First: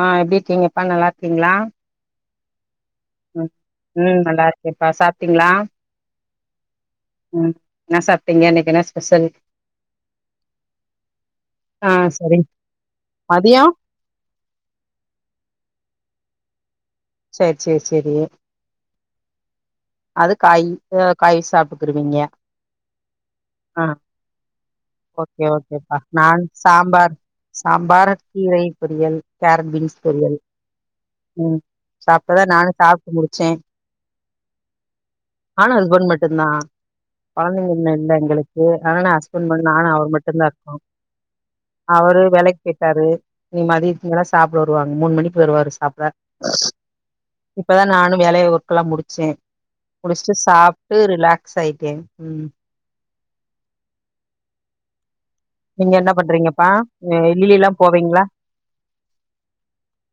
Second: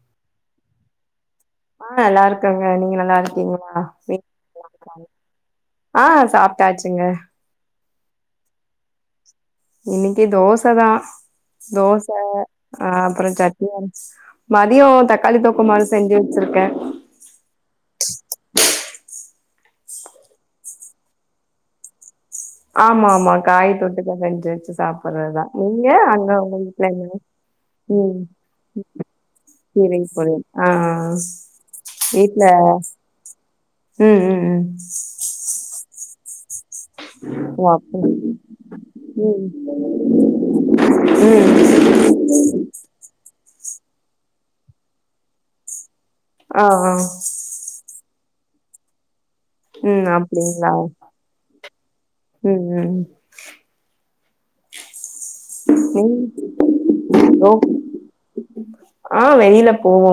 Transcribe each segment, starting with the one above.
ஆ எப்டி இருக்கீங்கப்பா நல்லா இருக்கீங்களா ஆ நல்லா இருக்கங்க நீங்க நல்லா இரு ம் க்கீங்களா ம் நல்லா இருக்கேன்ப்பா சாப்ட்டீங்களா ஆ சாப்ட்டாச்சுங்க என்னா சாப்பிட்டீங்க இன்னிக்கு என்னா ஸ்பெஷல் இன்னிக்கு தோசதா ஆ தோச சரி ஆ அப்பறோ மதியோ சட்னி அ மதியோ தக்காளி தொக்குமாறி செஞ்சு வச்சிருக்கே சேரி சேரி சேரி அது காயி ஆ காய் சாப்புக்குருவீங்க ஆமாமா காய் தொட்டுக்க செஞ்சு வச்சு சாப்படுறதுதா ஓகே நீங்க ஓகேப்பா அங்க நான் உங்க வீட்டுல சாம்பார் என்ன சாம்பார் ம் கீரை பொரியல் கேரட் கீரை பீன்ஸ் பொரியல் ஆ ஆ, ஆ. ம் சா வீட்ல இப்பதா நானு சாப்ட்டு முடிச்சே ம் ம் ம் நானு அஸ்பன்ட் மட்டுந்தா ஓ கொழந்தைங்க இன்னு அப்டி இல்ல எங்களுக்கு ஆனா நா ம் ஹஸ்பண்ட் ம நானு அவர் மட்டுந்தா இருக்கோ ம் காரு இன்னிக்கு மதியத்துக்கு மேல சாப்ட வருவாங்க மூணு மணிக்கு வருவாரு சாப்ட ஆ ஆ இப்பதா நானு வேலய ஒர்க்கெல்லா முடிச்சே ம் முடிச்சிட்டு அப்டிங்களா சாப்ட்டு ரிலாக்ஸ் ஆயிட்டே ம் ம் நீங்க என்ன நீங் பண்றீங்கப்பா ம் ஓ வெளிளெல்லா போவீங்களா ஆ வெளியில போவோ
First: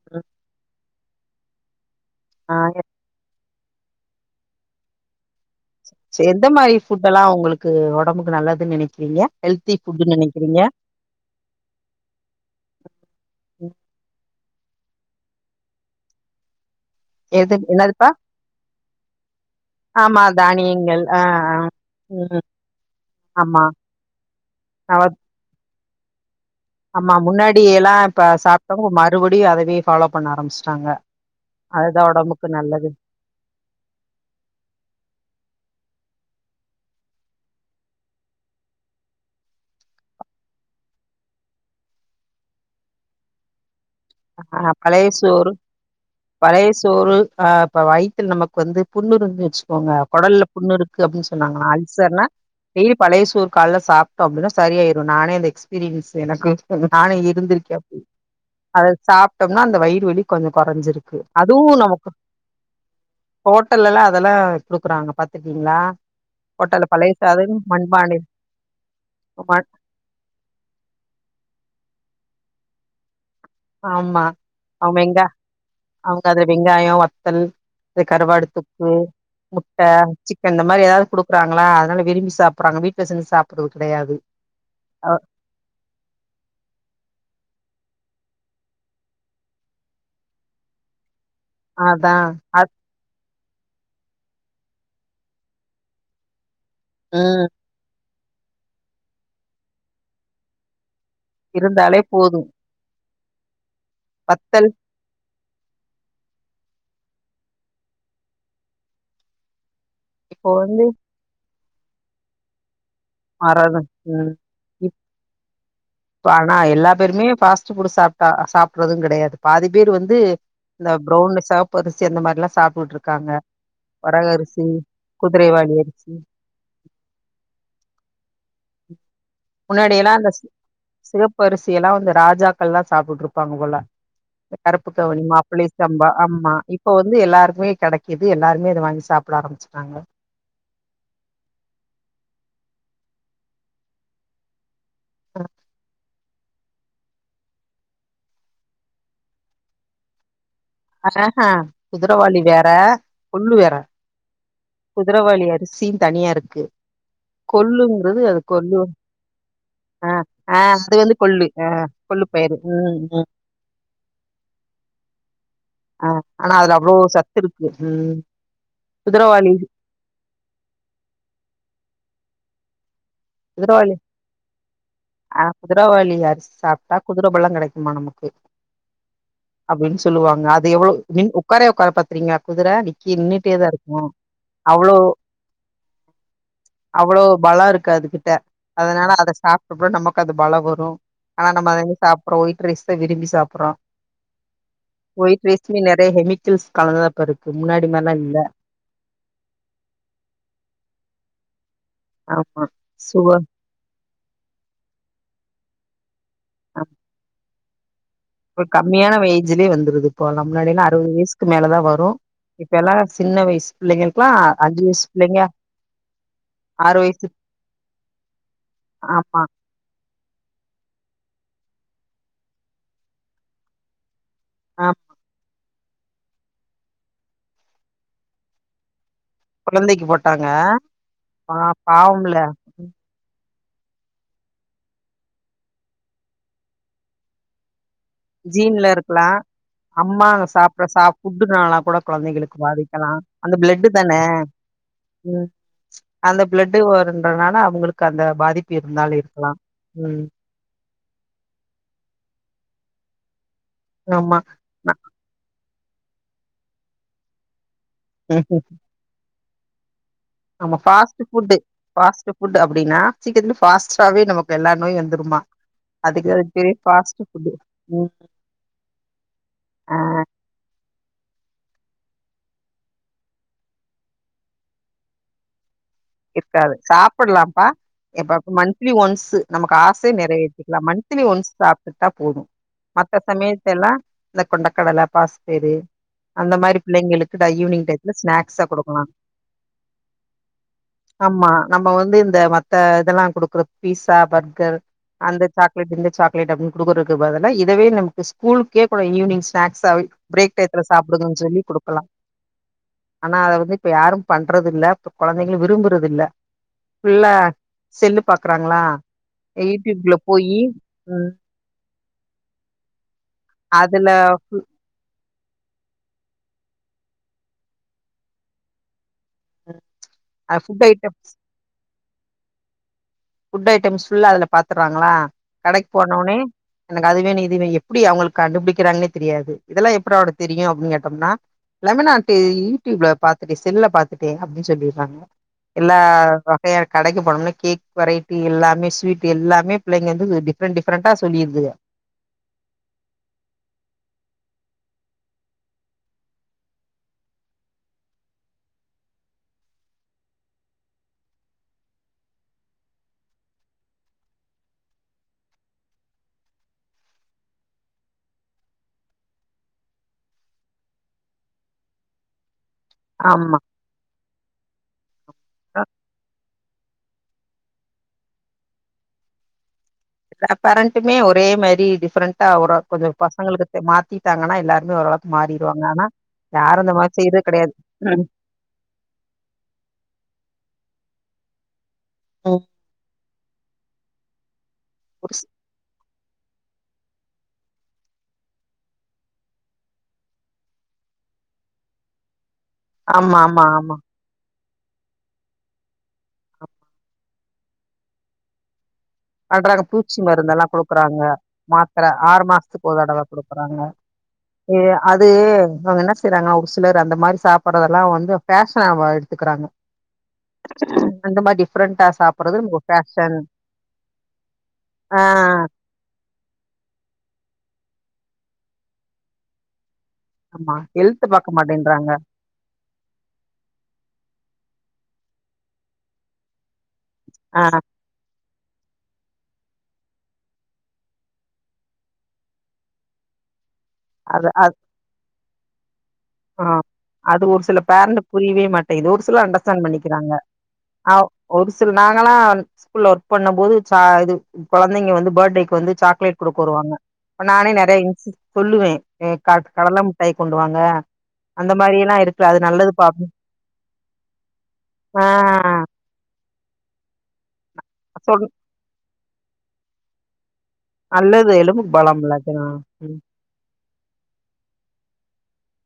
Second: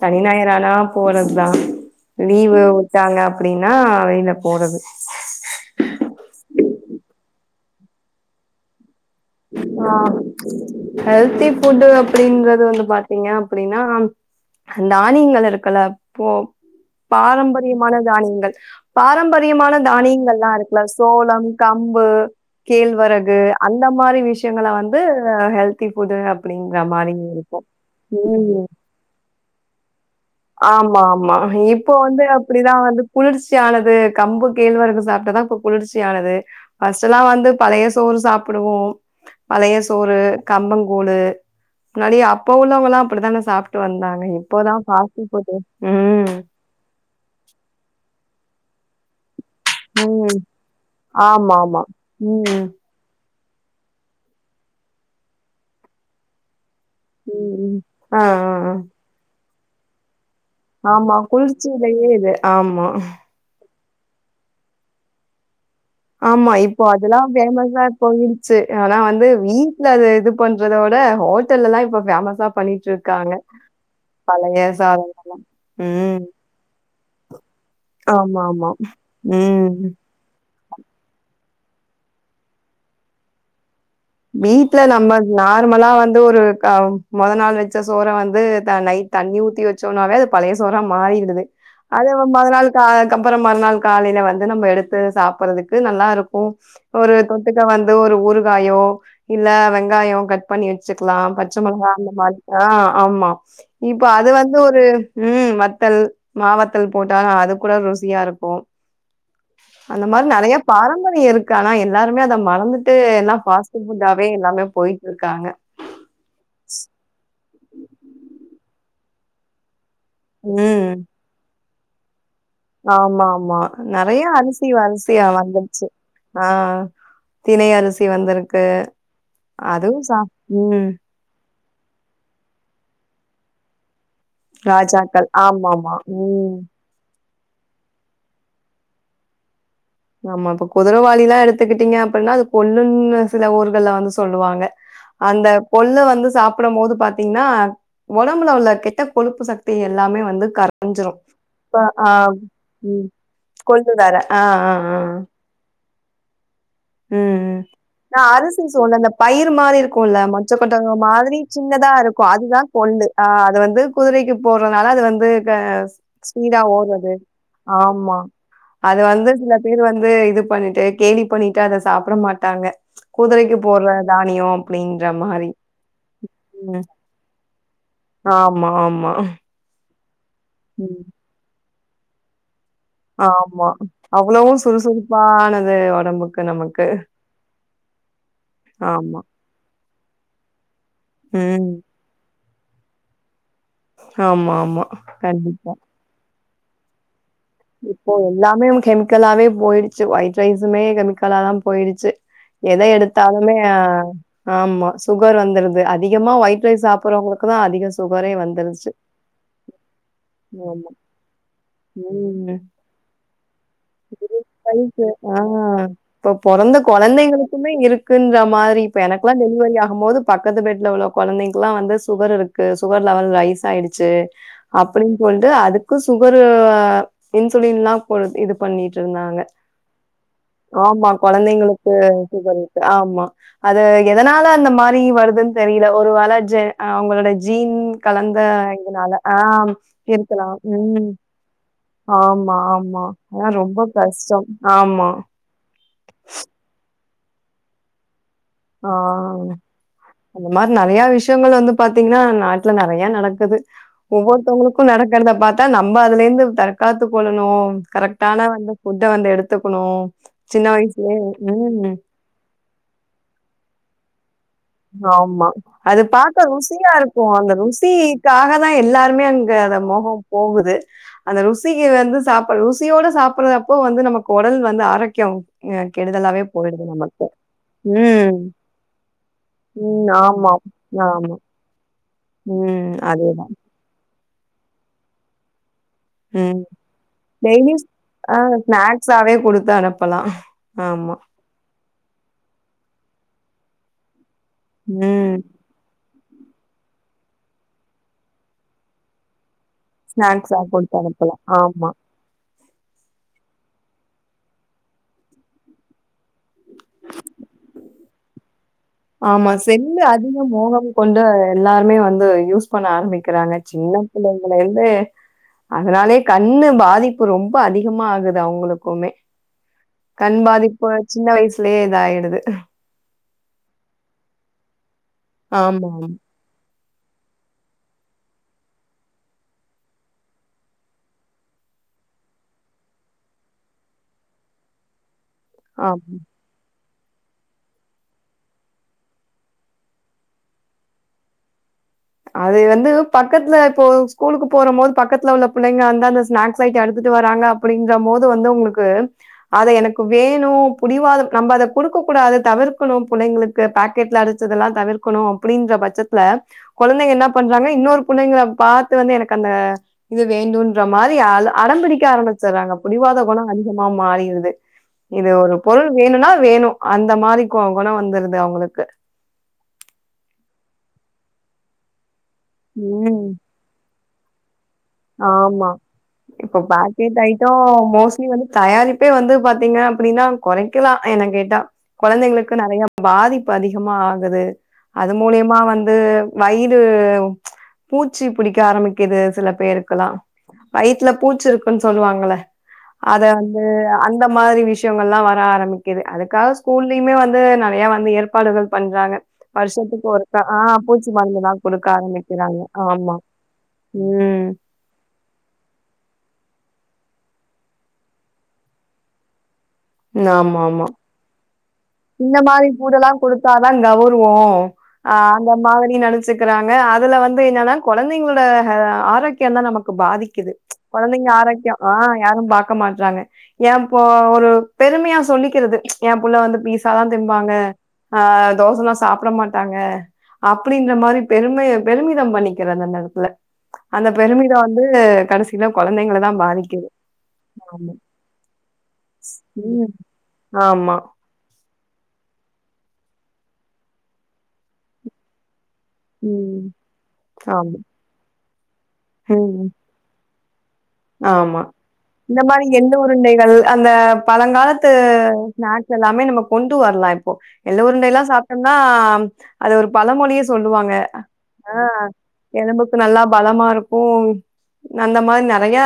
சனி ஞாயறானா போறதுதா ஆ லீவு வுட்டாங்க அப்டினா வெளில போறது சேர் எந்த மாரி ஃபுட்டல்லா உங்களுக்கு ஒடம்புக்கு நல்லதுன் நெனைக்கிறீங்க ஹெல்தி ஆ ஃபுட்டுன்னு நெனைக்கிறீங்க ஹெல்த்தி ஃபுட்டு அப்டிங்கறது வந்து பாத்தீங்க ம் அப்டினா தானியங்கள் இருக்குல இப்போ எது பாரம்பரியமான என்னதுப்பா தானியங்கள் பாரம்பரியமான ஆமா தானியங்கள்லா இருக்குல தானியங்கள் ஆ சோளம் ஆ கம்பு ம் கேழ்வரகு ஆமா அந்த மாரி விஷயங்கள வந்து அவ ஹெல்தி ஃபுட்டு அப்டின்ற ஆமா மாரி முன்னாடி இருக்கு எல்லா இப்ப ம் சாப்ட்டவுங்க மறுபடியு அதவே ஃபாலோ பண்ண ஆரம் ஆமாமா இப்ப வந்து அப்டிதா நல்லது வந்து குளுர்ச்சியானது கம்பு கேழ்வரகு சாப்ட்டாதா இப்ப குளுர்ச்சியானது ஃபஸ்ட்லா வந்து பழைய சோறு சாப் புடுவோ பழைய சோறு கம்பங்கூலு முன்னாடி அப்ப உள்ளவங்கல்லா அப்டித்தான சாப்ட்டு வந்தாங்க ஆ இப்பதா பழைய ஃபாஸ்டு சோறு ஃபுட்டு ம் பழைய சோறு ஆ இப்ப வயித்துல நமக்கு வந்து புண்ணுருந்து வச்சு கோங்க ம். கொடல்ல புண்ணு இருக்கு அப்டின் சொன்னாங்கனா ஆமாமா. அல்சர்னா ம். டெய் பழைய சோறு காலேல சாப்ட்டோ அப்டினா சரியாயிறு நானே அந்த எக்ஸ்பீரியன்ஸ் எனக்கு நானே இருந்திருக்கே ம். அப்டி ஆ ஆ ஆ சாப்ட்டம்னா அந்த வயிறு வலி கொஞ்சோ ஆமா. கொறஞ்சுருக்கு அதுவு குளிர்ச்சியிலயே நமக்கு இது. ஆமா. ஹோட்டல்லல்லா அதல்லா குடுக்குறாங்க பாத்துருக்கீங்களா ஆமா இப்போ ஹோட்டல்ல பழைய அதலா சாதம் பேமஸா மண்பானை போயிறுச்சு ஆனா வந்து வீ மண் ட்ல அது இது பண்றத விட ஹோட்டல்லல்லா இப்ப பேமஸா பண்ணிட்ருக்காங்க ஆமா அவய்ங்க ம். அவுங்க அத வெங்காயோ வத்தல் இந்த கருவாடு ஆமாமா. தொக்கு ம். முட்ட சிக்கன் இந்த மாரி எதையாவது குடுக்குறாங்களா அதுனால விரும்பி சாப்புற்றாங்க வீட்ல செஞ்சு சாப்புற்றது கெடையாது வீட்ல நம்ம அ நார்மலா வந்து ஒரு க மொத நாள் வச்ச சோற வந்து த நைட் தண்ணி ஊத்தி வச் சோனாவே அது பழைய சோறா மாறிடுது அத அதா அ மறுநாள் கா அதுக்கப்பறம் மறுநாள் காலேல வந்து நம்ம எடுத்து சாப்பற்றதுக்கு நல்லாருக்கு ஒரு ம் தொட்டுக்க வந்து ஒரு ஊறுகாயோ இல்ல வெங்காயோ கட் பண்ணி வச்சுக்கலாம் பச்ச மொளகா இருந்தாலே அந்த போது மாதி அ ஆமா இப்ப அது வந்து வத்தல் ஒரு ம் வத்தல் மாவத்தல் போட்டாலு அது கூட ருசியா இருக்கு அந்த மாரி இப்போ நெறைய வந்து பாரம்பரியம் இருக்கு ஆனா எல்லாருமே அத மறந்துட்டு ஆறாது இதாவே எல்லாமே போயிட்ருக்காங்க இப்ப ஆனா எல்லா பேருமே ஃபாஸ்ட்டு ஃபுட்டு சாப்டா சாப்புற்றது கெடையாது பாதி பேர் வந்து ம். இந்த ப்ரௌனி சாப் ப்பரிசி அந்த மாரிலா ஆமா, சாப்டுட்ருக்காங்க ஆமா. நெறைய வரக அரிசி குதிரைவாளி வந்துருச்சு. அரிசி ஆ தினை அரிசி வந்துருக்கு அதுவு சாப் ம் ப்பரிசியல்லா வந்து ராஜாக்கள்ல்லா சாப்டுட்ருப்பாங்க போல கருப்பு கவுனி ராஜாக்கள். மாப்பிள்ளை ஆமாமா. சம்பா அம்மா ம். இப்போ வந்து எல்லாருக்குமே கெடைக்கிது எல்லாருமே இத வாங்கி சாப்புட ஆரம்புச்சுட்டாங்க ஆமா இப்ப குதுரவாளிலா எடுத்துக்கிட்டீங்க அப்பின்னா அது கொல்லுன்னு சில ஊர்கள்ல வந்து சொல்லுவாங்க அந்த கொல்லு வந்து சாப் ப்டம் போது பாத்தீங்கன்னா ஒடம்புல உள்ள கெட்ட கொழுப்பு சக்தி எல்லாமே வந்து கர அஞ்சிரு ஆஹா அப்ப ஆஹ் குதிரவாளி வேற ம் கொள்ளு வேற கொச்ச நேர ஆஹ் ஆஹ் குதிரவாளி அரிசியு தனியா இருக்கு ம் கொள்ளுங்கிறது நா அது அரிசி கொள்ளு சொல்ல இந்த பயிர் மாரி ஆ இருக்கும்ல்ல மொச்சை ஆ பட்டாணி அது வந்து மாரி கொள்ளு ஆ சின்னதா இருக்கு கொள்ளு பயிறு அதுதா ம் கொள்ளு ம் ஆஹ் அது வந்து குதிரைக்கு போடுறதுனால அது வந்து ஆ ஆனா ஸ்பீடா அதுல அவ்ளோ ஓடுறாது சத்து இருக்கு ம் ஆமா வந்து குதிரவாளி சில இது வந்து இத பண்ணிட்டு கேளி பண்ணிட்டு அத சாப்பிட மாட்டாங்க குதிரைக்கு போடுற குதிரவாளி தானிய அப்டின்ற ஆ மாரி குதிரவாளி அரிசி ம் சாப்ட்டா குதிர பலோ ஆமா ஆமா அப்படின்னு சொல்லுவாங்க அது எவ்வளு ம். உட்காரே வே உக்ராது பாத்துறீங்களா குதிரை நீ நீனுட்டேதா ஆமா. இருக்குமோ அவ்வளவும் அவ்வளோ சுறுசுறுப்பானது உடம்புக்கு நமக்கு. அவ்வளோ பலம் இருக்கு அதுகிட்ட அதனால ஆமா. அத சாப்பிட்டப்பட நமக்கு அது பலவருஆனா ம். நம்ம சாப்றோ ஹபிரிஸ்சா விரும்பி சாப்பறோ ஆமா ஆமா கண்டிப்பா ஹெமிக்கல்ஸ் கலந்த பாரு இப்போ எல்லாமே கெமிக்கலாவே போயிடுச்சு ஒயிட் ரைஸுமே கெமிக்கலாதா போயிடுச்சு ஆமா எத எடுத்து சுகர் பாலுமே ஆமா சுகர் வந்துருது அதிகமா ஒயிட் ரைஸ் சாப்படுறவங்களுக்கு தா அதிக சுகரே வந்து ஒரு கம்மியான ஏஜ்லயே வந்துது இப்ப லா முன்னாடியிலா ஆமா அறுபது வயசுக்கு மேலே தா வரு ப்ரோ இப்ப எல்லா சின்ன வயசு ப்ரோ [unintelligible] க ஆஹ் இப்ப பிறந்த ஆறு வயசு குழந்தைங்களுக்குமே இருக்குன்ற மாரி இப்ப எனக்கெல்லா ஆமா டெலிவரி ஆகு போது பக்கத்து பெட்டல உள்ள குழந்தைங்கெல்லா வந்து சுகர் இருக்கு சுகர் லெவல் ரைஸ் ஆயிருச்சு ஆ அப்டின்னு சொல்லிட்டு அதுக்கு சுகர் இன்சுலின் லா போ இது பண்ணிட்டு இருந்தாங்க கொழந்தைக்கு போட்டாங்க ஆமா பா குழந்தைங்களுக்கு பாவம்ல சுகர் இருக்கு ஆமா அது எதனால அந்த மாரி வருதுன்னு தெரியல ஒரு வேல ஜ் அவங்களோட ஜீன் கலந்த ஜீன்ல இதனால இருக்கலா ஆஹ் அம்மாங்க இருக்கலா சாப்ட்ற சா ம் ஃபுட்டுனால கூட கொழந்தைங்களுக்கு ஆமா ஆமா பாதிக்கலா அதா அந்த ரொம்ப பிளட்டு தான கஷ்ட ஆமா அந்த பிளட்டு் வருன்றதுனால அவங்களுக்கு அந்த பாதிப்பு இருந்தாலு ஆஹ் இருக்கலா ம் அந்த மாரி நிறைய விஷயங்கள் வந்து பாத்தீங்கன்னா நாட்டுல நிறைய நடக்குது ஆமா ஒவ்வொருத்தவங்களுக்கு ந நடக்கிறத பாத்தா நம்ம அதுல இருந்து தற்காத்து கொள்ளணு கரெக்ட் தானா வந்து ஃபுட்ட வந்து எடுத்துக்கணு நம்ம பாஸ்ட்டு ஃபுட் பாஸ்ட்டு ஃபுட் அப்டின்னா சீக்கிரமே பாஸ்டாவே ஆமா அது பாக்க பெரிய ருசியா ஃபாஸ்ட் இருக்கு ஃபுட்டு அந்த ம் ருசிக்காக தா எல்லாருமே அந் ஆ என்னமோ போகுது அந்த ருசிக்கு வந்து சாப்ப ருசியோட சாப்புறதுப்போ வந்து நமக்கு உடல் வந்து ஆரோக்கிய ம் கெடுதலாவே இருக்காது போயிடுது நமக்கு ம் மந்திலி ஒன்ஸ் நமக்கு ம். ஆசை ஆமா, நிறைவேத்திகலா மன்த்லி ஆமா. ஒன்ஸ் சாப்டுட்டா போது ம். மத்த அதேதான். சமயத் எல்லா இந்த கொண்டைக்கடல பாசி பயறு ம் டெய்லி ஆஹ் ஸ்நாக்ஸா குடுக்கலா ஸ்நாக்ஸாவே குடுத்த அனுப்பல்லா ஆமா ஆமா நம்ம வந்து இந்த மத்த இதெல்லா குடுக்குற பீஸா பர்கர் ம். அந்த சாக்லேட் இந்த சாக்லேட அப்டின்னு குடுகுறதுக்கு பதில்ல இதுவே நமக்கு ஸ்கூலுக்கே கூட ஈவினிங்ஸ்நாக்ஸ் [unintelligible] பிரேக் ஸ்நாக்ஸா டயத்துல குடுத்து அனுப்பலாம். சாப்டுகனு சொல்லி ஆமா. குடுக்கலா ஆனா அத வந்து இப்ப யாரு பண்றது இல்லா இப்ப குழந்தைங்க விரும்புறது இல்லா ஃபுல்லா செல்லு பாக்குறாங்களா ஆமா செல்ல யூடியூப்ல அதிகம் போயி மோகம் கொண்டு ம் எல்லாருமே வந்து யூஸ் பண்ண ஆரம்பிக்கிறாங்க சின்ன அதுல பிள்ளைங்கல்ல இந்து அதனாலயே கண்ணு பாதிப்பு ரொம்ப அதிகமா ஆகுது அவங்களுக்குமே கண் அ ஃபுட் பாதிப்பு சின்ன ஐட்டம்ஸ் வயசுலயே இத ஆயிடுது ஃபுட் ஐட்டம்ஸ் ஃபுல்லா அதுல பாத்தற்றாங்களா கடைக் ஆமாமா. போனோனே எனக் அதுவேணு இதுவேயு எப்டி அவங்களுக்கு கண்டுபிடிக்கிறாங்னே தெரியாது இதெல்லா எப்றா உனக் தெரியு அப்டின் கேட்டோம்னா எல்லாமே நா டி யூடியூப்ல பாத்துட்டே செல்ல பாத்துட்டே அப்டின் சொல்லிற்றாங்க எல்லா ஆமா. வகைய கடைக்கு போனோம்னா கேக் வெரைட்டி எல்லாமே ஸ்வீட் எல்லாமே பிள்ளைங்க வந்து டிஃப்ரெண்ட் டிஃப்ரெண்ட்டா சொல்லிர்துக அது வந்து பக்கத்துல இப்போ ஸ்கூலுக்கு போற மோது பக்கத்துல உள்ள புள்ளைங்க வந்தா அந்த ஸ்நாக்ஸ் ஐட்ட எடுத்துட்டு வராங்க அப்டிங்க மோது வந்து உங்களுக்கு அத எனக்கு வேணு புடிவாத நம்ம அத குடுக்க கூடாது தவிர்க்கணு புள்ளைங்களுக் பேக்கெட்ல அடிச்சதெல்லா தவிர்கணு அப்டின்ற பட்சத்துல கொழந்தைங்க என்ன பண்றாங்க இன்னொரு புள்ளைங்க பாத்து வந்து எனக்கு அந்த இது வேண்டுன்ற மாதிரி அ அடம்பிடிக்க ஆரம்பிச் சறாங்க புடிவாத கொண ஆமா ஆ அதிகமா மாறிடுது இது ஒரு பொருள் வேணுன்னா வேணு அந்த மாறி கொணோ வந்துருது அவங்களுக்கு பேரண்ட்டுமே ஒரே மாரி டிப்ஃபரண்டா கொஞ்ச ம். பசங்களுக்கு மா த்திட்டாங்கன்னா எல்லாருமே ஓரளவுக் ஆமா. மாறிடுவாங்க ஆனா இப்போ யாரு இந்த மாரி பேக்கெட் செய்றது ஐட்டம் கெடையாது மோஸ்ட்லி வந்து தயாரிப்பே வந்து பாத்தீங்க அப்படின்னா கொறைக்கலா என்ன கேட்டா கொழந்தைங்களுக்கு ம் நறையா பாதிப் அதிகமா ஆகுது அது புதுசு மூலியமா வந்து வயிறு பூச்சி பிடிக்க ஆரம்பிக்குது சில பேருக் கலாம் வயித்துல பூச் இருக்குன் சொல்லுவாங்கள அத ஆமா வந்து ஆமா ஆமா இந்த மாரி விஷ்யங்கள்லாம வர ஆரம்பிக்குது அதுக்காக ஸ்கூல்லயுமே வந்து நறையா வந்து ஏற்பாடுகள் பண்றாங்க பண்றாங்க வருஷத்துக்கு பூச்சி ஒருக்கா ஆ மருந்தெல்லா பூச்சி கொடுக்குறாங்க மருந்துலாம் குடுக்க மாத்திர ஆறு ஆரம்பிக்கிறாங்க. மாஸ்த்துக்கு ஒரு ஆமா. தடவ கொடுக்குறாங்க ம். அது அவங்க என்ன செய்றாங்க ஒரு சிலர் அந்த மாரி சாப்புறதெல்லா வந்து ஃபேஷன்னாவ எடுத்துக்கிறாங்க ன ஆமா ஆமா அந்த மாரி டிப்ரெண்ட்டா இந்த மாரி பூடெல்லா குடுத்தாதா நகுருவோ ஆ அந்த மாரி நனச்சிகிறாங்க அதுல வந்து என்னன்னா குழந்தைங்களோட ஆரோக்கியந்தா நமக்கு பாதிக் கிது ஆமா ஹெல்த் கொழந்தைங்க பாக்க ஆரோக்கியோ ஆ மாட்டேன்றாங்க யாரு பா க்க மாற்றாங்க எ பொ ஒரு பெருமையா சொல்லிக்கிறது எ புள்ள வந்து பீஸ் ல்லா திம்பாங்க ஆ ஆ தோசல்லா சாப்பட மாட்டாங்க அப்டின்ற மாரி பெருமை பெருமிதம் பண்ணிக்கிறாங்க அந்த எடத்துல அந்த அது பெருமித அது வந்து கடைசியில கொழந்தைங்கலதா ஆ அது ஒரு சில பேரண்ட்டு புரியவே மாட்டேங்குது ஒரு சில அண்டர்ஸ்டண்ட் ம். பண்ணிக்கிறாங்க ஆமா. அவ் ஒரு சில நாங்கல்லா ஸ்கூல்ல ஒர்க் பண்ணம் போது ச இது குழந்தைங்க வந்து பர்டேக்கு வந்து சாக்லேட் ம். கொடுக்க வருவாங்க நானே ஆமா. நெறைய சொல்லுவே எ க ம். கடல டாய் கொண்டுவாங்க ஆமா இந்த மாரி எள்ளு அப்டின் உருண்டைகள் அந்த பழங்காலத்து ஆ ஸ்நாக்ஸ் எல்லாமே நம்ம கொண்டு வரலா இப்போ எள்ளு உருண்டைல்லா சொல் சாப்ட்டோம்னா அது ஒரு பல மொழியே சொல்லுவாங்க நல்லது ஆ எலும்புக்கு பலம்ல அதுலா எலும்புக்கு ம் நல்லா பலமா இருக்கு அந்த மாரி நறையா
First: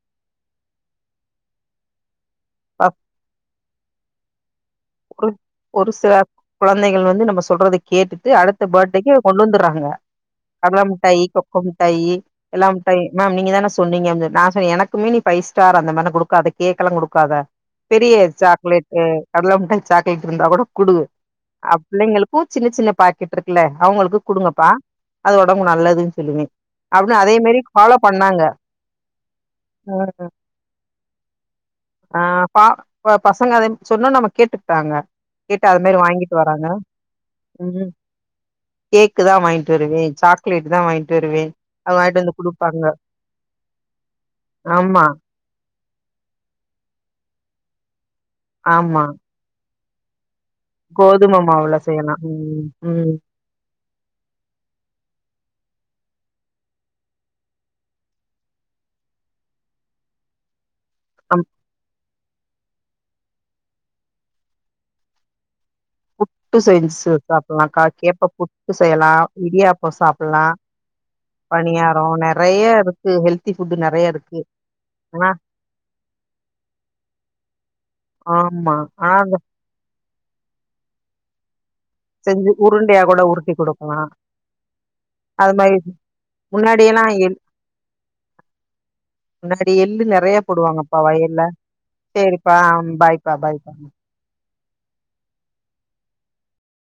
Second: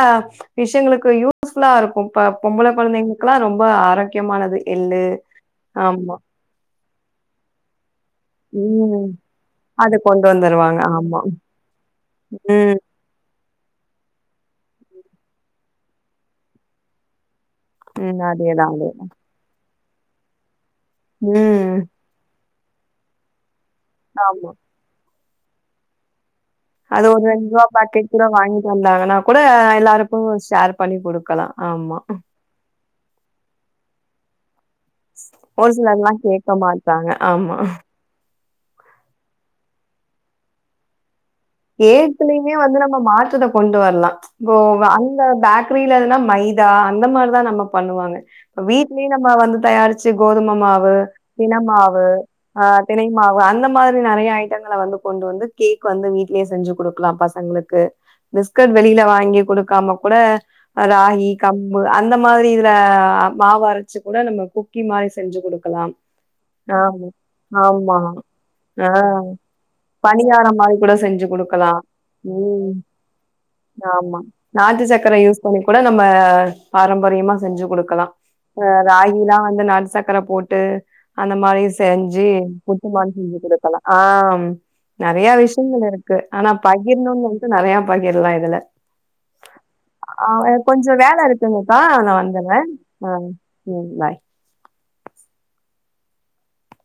விஷ்யங்களுக்கு யூஸ்ஃபுல்லா இருக்கு ப்ப பொம்பள கொழந்தைங்கல்லா ரொம்ப ஆரோக்கியமானது எள்ளு. ஒரு ஒரு ஆமா. சில குழந்தைகள் வந்து நம்ம சொல்றதுக்கு கேட்டுட்டு அடுத்த ம் பர்த்டேக்கு கொண்டு வந்துறாங்க அது கொண்டு வந்துருவாங்க கடள ஆமா. மிட்டாய் கொக்கு மிட்டாயி எல்லா ம், மிட்டாய் மேம் நீங்க தானே சொன்னீங்க நா சொன்ன எனக்குமே நீ பைவ் ஸ்டார் அந்த மாரி குடுக்காது கேக்க எல்லா குடுக்காத பெரிய ம் அதேதா அது. சாக்லேட்டு கடலா முட்டாய் சாக்கேட் இருந்தா கூட குடு அ ம் பிள்ளைங்களுக்கு சின்ன சின்ன பா கட்டு இருக்குல அவங்களுக்கு ஆமா. குடுங்கப்பா அது ஒடம்பு நல்லதுன்னு சொல்லுவே அது அப்டின்னு ஒரு அதே ரெண்டு மாரி ரூபா ஃபாலோ பாக்கெட் கூட பண்ணாங்க வாங்கிட்டு வந்தாங்கன கூட ம் எல்லாருக்கு ஷேர் பண்ணி குடுக்கலா ஆமா ஆ பா பசங்க அத சொன்னு நம்ம கேட்டுக்கிட்டாங்க கேட்டு ஒரு அது மாரி சிலர்லாம் வாங்கிட்டு கேட்க வராங்க மாட்டாங்க. ஆமா. ம் கேக்கு தா வாங்கிட்டு வருவே சாக்லேட் தா வாங்கிட்டு வருவே அது வாங்கிட்டு கேக்குலேயுமே வந்து குடுப்பாங்க நம்ம மாற்றத்த கொண்டு வரலா ம்ச் இப்போ ஆமா அந்த பே பேக்கிரிலனா மைதா அந்த மாரிதா நம்மபண்ணுவாங்க ஆமா வீட்லயே நம்ம வந்து தயாரிச்சு சி கோதும மாவு கோதும தின மாவுல மாவு செய்யலா ஆ ம் தினை ம் மாவு அந்த மாரி நெறைய ஐ விசியங்கள வந்து கொண்டு வந்து கேக் வந்து வீட்டு வீட்டுலேயே செஞ்சு குடுக்கலா பசங்களுக்கு பிஸ்கட் வெளியில வாங்கி குடுக்காம கூட ராகி நம் கம்பு அது அந்த மாரி இதுல மாவு அரைச்சு கூட நம்ம குக்கி மாரி செஞ்சு குடுக்கலா புட்டு ஆம் செஞ்சு சாப்டலாக்கா ஆமா கேப்ப புட்டு ஆ செய்யலா இடியாப்போ சாப்டலா பணியாரோ மாரி கூட செஞ்சுக்கு குடுக்கலா பணியாரோ நெறைய ம் இருக்கு ஹெல்தி ஃபுட் நெறைய ஆமா இருக்கு நாட்டு சக்கர ஆனா யூஸ் பண்ணி கூட நம்ம பாரம்பரியமா செஞ்சு குடுக்கலா ஆமா ஆ அந்த நாட்டு சக்கர போட்டு அந்த மாரி செஞ்சு புட்டு உருண்டையா மாரி கூட செஞ்சு உருட்டி குடுக்கலா ஆ நெறையா அது மாரி விஷயங்கள் இருக்கு ஆனா முன்னாடி எல்லா பகிர்ணுன்னு எள் வந்துட்டு நறையா பகிரலா இதுல முன்னாடி எள்ளு ஆ நெறைய எனக்கு கொஞ்சு போடுவாங்கப்பா வேல வயல்ல இருக்குங்கக்கா நா சேரிப்பா வந்துற்றே ஆ பாய்ப்பா பாய்ப்பா ம் பாய்